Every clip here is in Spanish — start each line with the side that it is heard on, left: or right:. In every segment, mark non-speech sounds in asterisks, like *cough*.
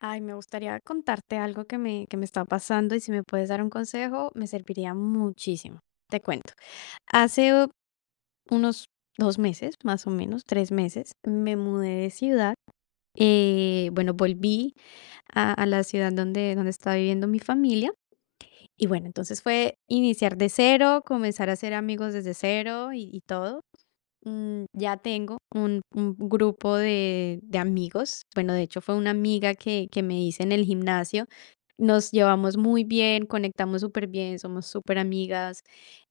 left: Ay, me gustaría contarte algo que me está pasando, y si me puedes dar un consejo, me serviría muchísimo. Te cuento. Hace unos 2 meses, más o menos, 3 meses, me mudé de ciudad. Bueno, Volví a la ciudad donde estaba viviendo mi familia. Y bueno, entonces fue iniciar de cero, comenzar a hacer amigos desde cero y todo. Ya tengo un grupo de amigos. Bueno, de hecho fue una amiga que me hice en el gimnasio. Nos llevamos muy bien, conectamos súper bien, somos súper amigas.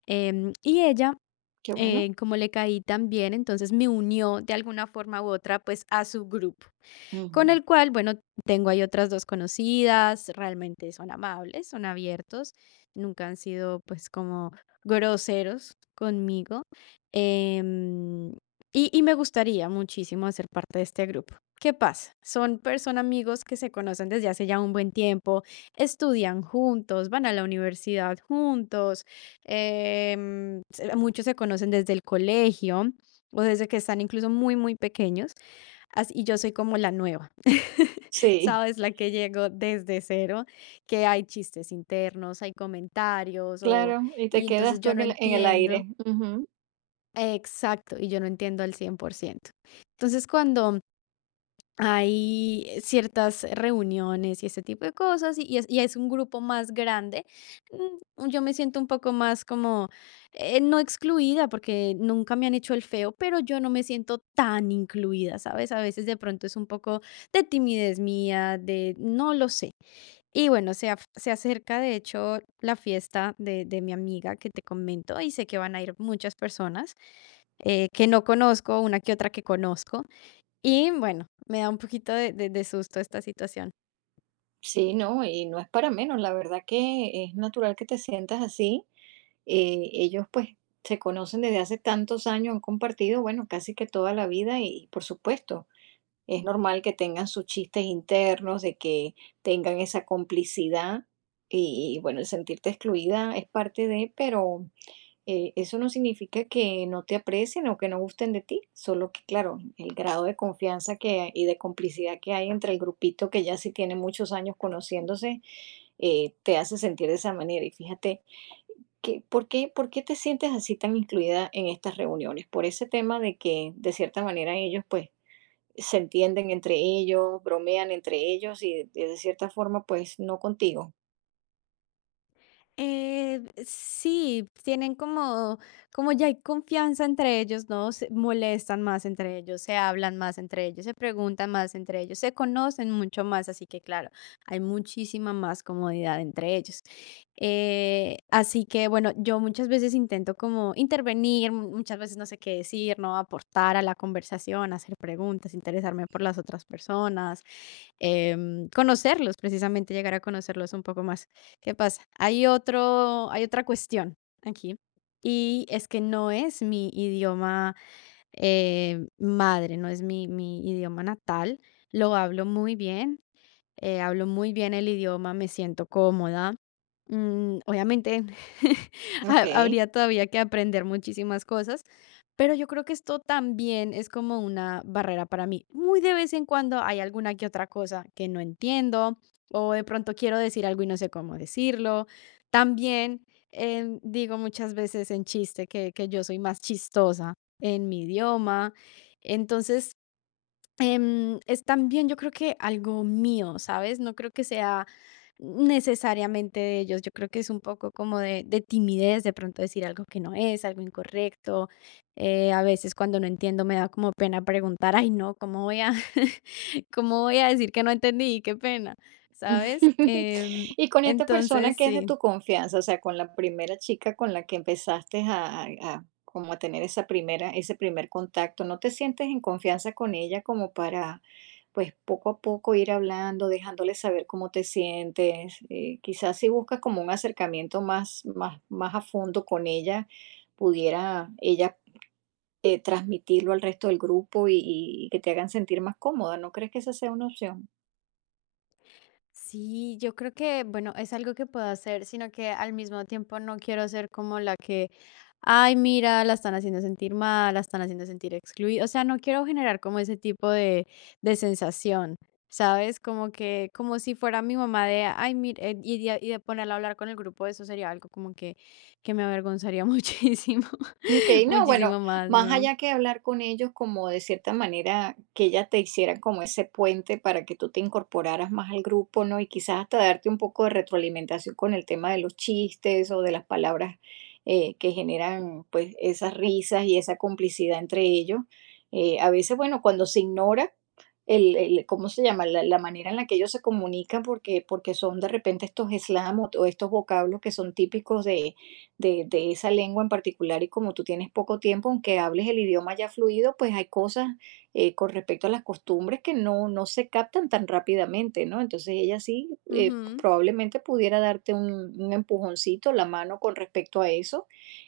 left: Y ella,
right: Qué bueno.
left: como le caí tan bien, entonces me unió de alguna forma u otra, pues a su grupo
right: Mm.
left: con el cual, bueno, tengo ahí otras 2 conocidas. Realmente son amables, son abiertos, nunca han sido, pues, como groseros conmigo. em, y me gustaría muchísimo hacer parte de este grupo. ¿Qué pasa? Son personas, amigos que se conocen desde hace ya un buen tiempo, estudian juntos, van a la universidad juntos. Em, se Muchos se conocen desde el colegio, o desde que están incluso muy, muy pequeños. As Y yo soy como la nueva, *laughs*
right: Sí,
left: ¿sabes? La que llego desde cero, que hay chistes internos, hay comentarios, o
right: claro, y te
left: y
right: quedas
left: entonces
right: tú
left: yo
right: en
left: no
right: el en el
left: entiendo
right: aire. Ujú.
left: exacto, y yo no entiendo al 100%. Entonces, cuando hay ciertas reuniones y ese tipo de cosas, y es un grupo más grande, yo me siento un poco más como, no excluida, porque nunca me han hecho el feo, pero yo no me siento tan incluida, ¿sabes? A veces de pronto es un poco de timidez mía, de no lo sé. Y bueno, se acerca de hecho la fiesta de mi amiga que te comento, y sé que van a ir muchas personas que no conozco, una que otra que conozco. Y bueno, me da un poquito de susto esta situación.
right: Sí, no, y no es para menos, la verdad que es natural que te sientas así. Ellos, pues, se conocen desde hace tantos años, han compartido, bueno, casi que toda la vida y, por supuesto, es normal que tengan sus chistes internos, de que tengan esa complicidad y, bueno, el sentirte excluida es parte de, pero Eso no significa que no te aprecien o que no gusten de ti, solo que, claro, el grado de confianza que, y de complicidad que hay entre el grupito que ya sí tiene muchos años conociéndose, te hace sentir de esa manera. Y fíjate, que, ¿por qué te sientes así tan incluida en estas reuniones? Por ese tema de que, de cierta manera, ellos pues se entienden entre ellos, bromean entre ellos y de cierta forma pues no contigo.
left: Eh, sí, tienen como, como ya hay confianza entre ellos, ¿no? Se molestan más entre ellos, se hablan más entre ellos, se preguntan más entre ellos, se conocen mucho más, así que claro, hay muchísima más comodidad entre ellos. Así que bueno, yo muchas veces intento como intervenir, muchas veces no sé qué decir, ¿no? Aportar a la conversación, hacer preguntas, interesarme por las otras personas, conocerlos, precisamente llegar a conocerlos un poco más. ¿Qué pasa? Hay otra cuestión aquí, y es que no es mi idioma madre, no es mi idioma natal, lo hablo muy bien. Hablo muy bien el idioma, me siento cómoda. Obviamente, *laughs*
right: Ok.
left: habría todavía que aprender muchísimas cosas, pero yo creo que esto también es como una barrera para mí. Muy de vez en cuando hay alguna que otra cosa que no entiendo, o de pronto quiero decir algo y no sé cómo decirlo. También digo muchas veces en chiste que yo soy más chistosa en mi idioma. Entonces, es también, yo creo que algo mío, ¿sabes? No creo que sea necesariamente de ellos, yo creo que es un poco como de timidez, de pronto decir algo que no es, algo incorrecto. A veces cuando no entiendo me da como pena preguntar. Ay no, ¿cómo voy a, *laughs* cómo voy a decir que no entendí? Qué pena, ¿sabes?
right: *laughs* Y con esta persona
left: Entonces,
right: que es de
left: sí.
right: tu confianza, o sea, con la primera chica con la que empezaste a como a tener esa primera, ese primer contacto, ¿no te sientes en confianza con ella como para, pues, poco a poco ir hablando, dejándole saber cómo te sientes? Quizás si buscas como un acercamiento más, más, más a fondo con ella, pudiera ella transmitirlo al resto del grupo y que te hagan sentir más cómoda. ¿No crees que esa sea una opción?
left: Sí, yo creo que, bueno, es algo que puedo hacer, sino que al mismo tiempo no quiero ser como la que, ay, mira, la están haciendo sentir mal, la están haciendo sentir excluida. O sea, no quiero generar como ese tipo de sensación, ¿sabes? Como que, como si fuera mi mamá de, ay, mira, y de ponerla a hablar con el grupo. Eso sería algo como que me avergonzaría *laughs* muchísimo,
right: Okey,
left: *laughs*
right: no, bueno,
left: muchísimo más,
right: más
left: ¿no?
right: allá que hablar con ellos, como de cierta manera que ella te hiciera como ese puente para que tú te incorporaras más al grupo, ¿no? Y quizás hasta darte un poco de retroalimentación con el tema de los chistes o de las palabras, que generan, pues, esas risas y esa complicidad entre ellos. A veces, bueno, cuando se ignora el ¿cómo se llama? La manera en la que ellos se comunican, porque son de repente estos slang o estos vocablos que son típicos de esa lengua en particular y como tú tienes poco tiempo, aunque hables el idioma ya fluido, pues hay cosas con respecto a las costumbres que no se captan tan rápidamente, ¿no? Entonces ella sí
left: Ujú,
right: probablemente pudiera darte un empujoncito, la mano con respecto a eso.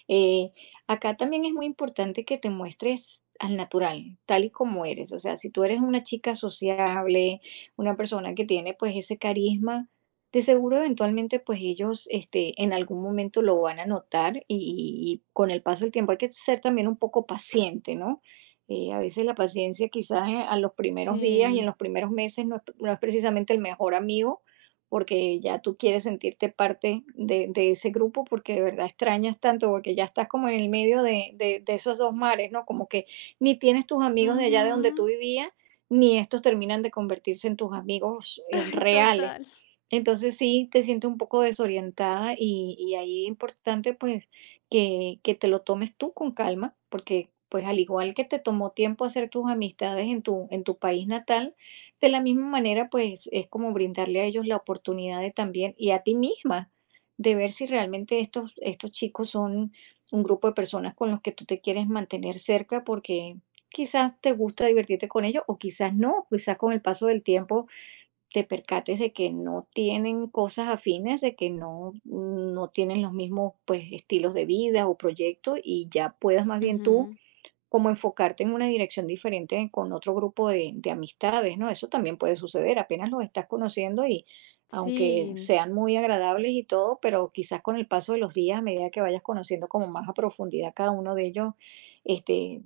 right: Eh, acá también es muy importante que te muestres al natural, tal y como eres. O sea, si tú eres una chica sociable, una persona que tiene pues ese carisma, de seguro, eventualmente, pues ellos, este, en algún momento lo van a notar y con el paso del tiempo hay que ser también un poco paciente, ¿no? A veces la paciencia quizás a los primeros días y
left: sí.
right: en los primeros meses no es precisamente el mejor amigo, porque ya tú quieres sentirte parte de ese grupo, porque de verdad extrañas tanto, porque ya estás como en el medio de esos dos mares, ¿no? Como que ni tienes tus amigos de allá de donde
left: Ujú.
right: tú vivías, ni estos terminan de convertirse en tus amigos
left: *laughs* Ay,
right: reales.
left: total.
right: Entonces sí, te sientes un poco desorientada y ahí es importante pues que te lo tomes tú con calma, porque pues al igual que te tomó tiempo hacer tus amistades en tu, país natal, de la misma manera pues es como brindarle a ellos la oportunidad de también y a ti misma de ver si realmente estos chicos son un grupo de personas con los que tú te quieres mantener cerca porque quizás te gusta divertirte con ellos o quizás no, quizás con el paso del tiempo te percates de que no tienen cosas afines, de que no tienen los mismos pues estilos de vida o proyectos y ya puedas más bien tú
left: Ujú.
right: como enfocarte en una dirección diferente con otro grupo de amistades, ¿no? Eso también puede suceder, apenas los estás conociendo y aunque
left: Sí,
right: sean muy agradables y todo, pero quizás con el paso de los días, a medida que vayas conociendo como más a profundidad cada uno de ellos, este,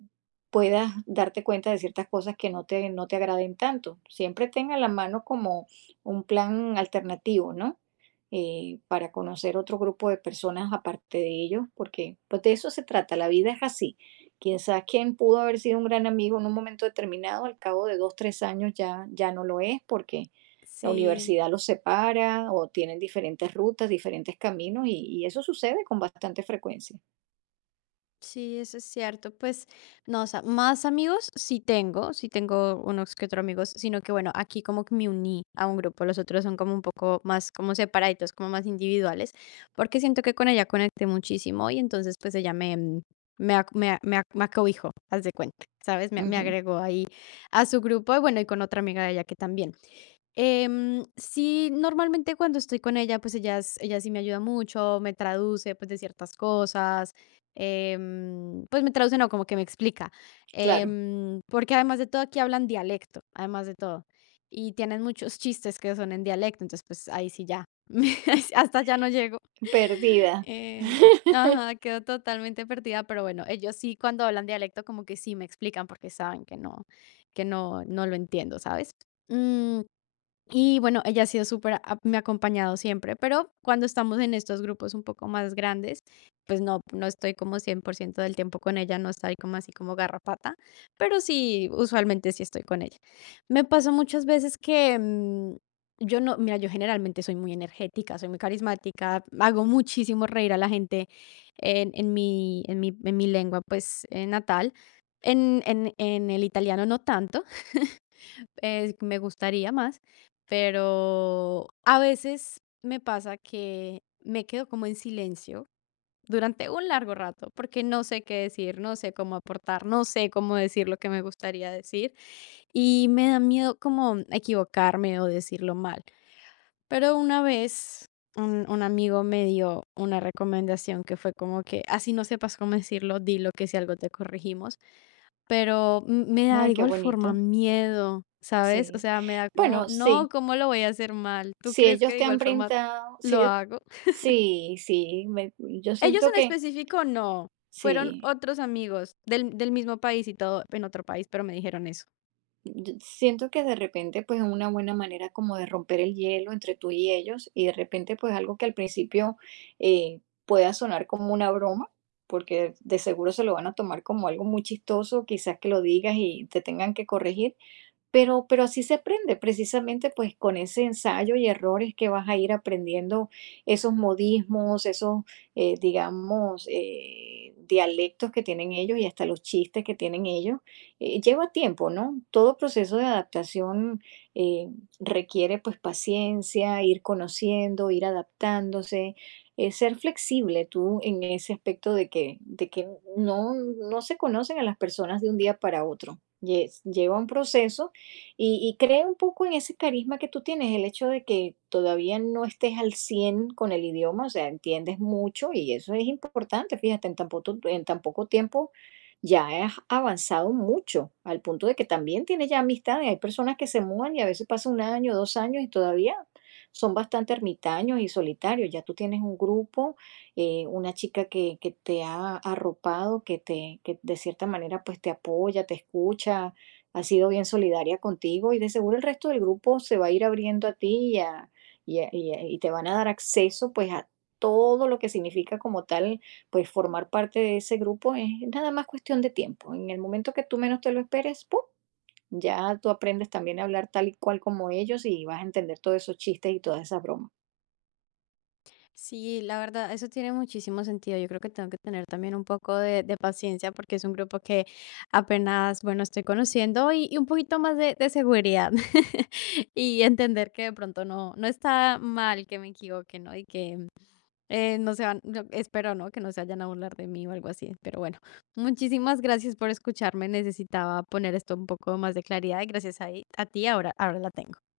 right: puedas darte cuenta de ciertas cosas que no te agraden tanto. Siempre tenga a la mano como un plan alternativo, ¿no? Para conocer otro grupo de personas aparte de ellos, porque pues de eso se trata, la vida es así. Quizás quien pudo haber sido un gran amigo en un momento determinado, al cabo de 2, 3 años ya no lo es porque la
left: sí,
right: universidad los separa o tienen diferentes rutas, diferentes caminos y eso sucede con bastante frecuencia.
left: sí, eso es cierto. Pues, no, o sea, más amigos sí tengo unos que otros amigos, sino que bueno, aquí como que me uní a un grupo. Los otros son como un poco más como separaditos, como más individuales, porque siento que con ella conecté muchísimo y entonces pues ella me acobijó, haz de cuenta, ¿sabes? Me
right: Ujú.
left: agregó ahí a su grupo y bueno, y con otra amiga de ella que también. Sí, normalmente cuando estoy con ella, pues ella sí me ayuda mucho, me traduce pues de ciertas cosas. Pues me traduce, no, como que me explica,
right: Claro.
left: porque además de todo aquí hablan dialecto, además de todo, y tienen muchos chistes que son en dialecto, entonces pues ahí sí ya, *laughs* hasta ya no llego.
right: Perdida.
left: em,
right: *laughs*
left: ajá, quedo totalmente perdida, pero bueno, ellos sí cuando hablan dialecto como que sí me explican porque saben que no lo entiendo, ¿sabes? Mm, y bueno, ella ha sido súper, me ha acompañado siempre, pero cuando estamos en estos grupos un poco más grandes, pues no, no estoy como 100% del tiempo con ella, no estoy como así como garrapata, pero sí, usualmente sí estoy con ella. Me pasó muchas veces que yo no, mira, yo generalmente soy muy energética, soy muy carismática, hago muchísimo reír a la gente en mi lengua, pues natal. En el italiano no tanto. Me gustaría más, pero a veces me pasa que me quedo como en silencio durante un largo rato porque no sé qué decir, no sé cómo aportar, no sé cómo decir lo que me gustaría decir, y me da miedo como equivocarme o decirlo mal. Pero una vez un amigo me dio una recomendación que fue como que así no sepas cómo decirlo, dilo, que si algo te corregimos. Pero m me da de
right: Ay, qué
left: igual forma
right: bonito.
left: miedo, ¿sabes? O
right: Sí.
left: sea, me da como,
right: Bueno,
left: no,
right: sí.
left: ¿cómo lo voy a hacer mal? ¿Tú
right: Si
left: crees que
right: ellos
left: de
right: te han
left: igual forma
right: brindado, si
left: lo
right: ellos
left: hago?
right: sí, sí, me yo
left: Ellos
right: siento
left: en
right: que
left: específico no, fueron
right: sí,
left: otros amigos del mismo país y todo, en otro país, pero me dijeron eso.
right: yo siento que de repente, pues, es una buena manera como de romper el hielo entre tú y ellos, y de repente, pues, algo que al principio, pueda sonar como una broma, porque de seguro se lo van a tomar como algo muy chistoso, quizás que lo digas y te tengan que corregir. Pero así se aprende, precisamente, pues, con ese ensayo y errores que vas a ir aprendiendo esos modismos, esos, digamos, dialectos que tienen ellos y hasta los chistes que tienen ellos. Lleva tiempo, ¿no? Todo proceso de adaptación, eh, requiere, pues, paciencia, ir conociendo, ir adaptándose, ser flexible tú en ese aspecto de que no se conocen a las personas de un día para otro. Yes, lleva un proceso y creo un poco en ese carisma que tú tienes, el hecho de que todavía no estés al 100 con el idioma, o sea, entiendes mucho y eso es importante, fíjate, en tan poco tiempo ya has avanzado mucho, al punto de que también tienes ya amistades, hay personas que se mudan y a veces pasa un año, 2 años y todavía son bastante ermitaños y solitarios, ya tú tienes un grupo, una chica que te ha arropado, que de cierta manera pues te apoya, te escucha. Ha sido bien solidaria contigo y de seguro el resto del grupo se va a ir abriendo a ti y te van a dar acceso pues a todo lo que significa como tal pues formar parte de ese grupo. Es nada más cuestión de tiempo. En el momento que tú menos te lo esperes, ¡pum! Ya tú aprendes también a hablar tal y cual como ellos y vas a entender todos esos chistes y todas esas bromas.
left: Sí, la verdad, eso tiene muchísimo sentido. Yo creo que tengo que tener también un poco de paciencia porque es un grupo que apenas, bueno, estoy conociendo, y un poquito más de seguridad *laughs* y entender que de pronto no, no está mal que me equivoque, ¿no? Y que... No se van, no, espero, ¿no? Que no se vayan a burlar de mí o algo así. Pero bueno, muchísimas gracias por escucharme. Necesitaba poner esto un poco más de claridad, y gracias a ti, ahora, ahora la tengo.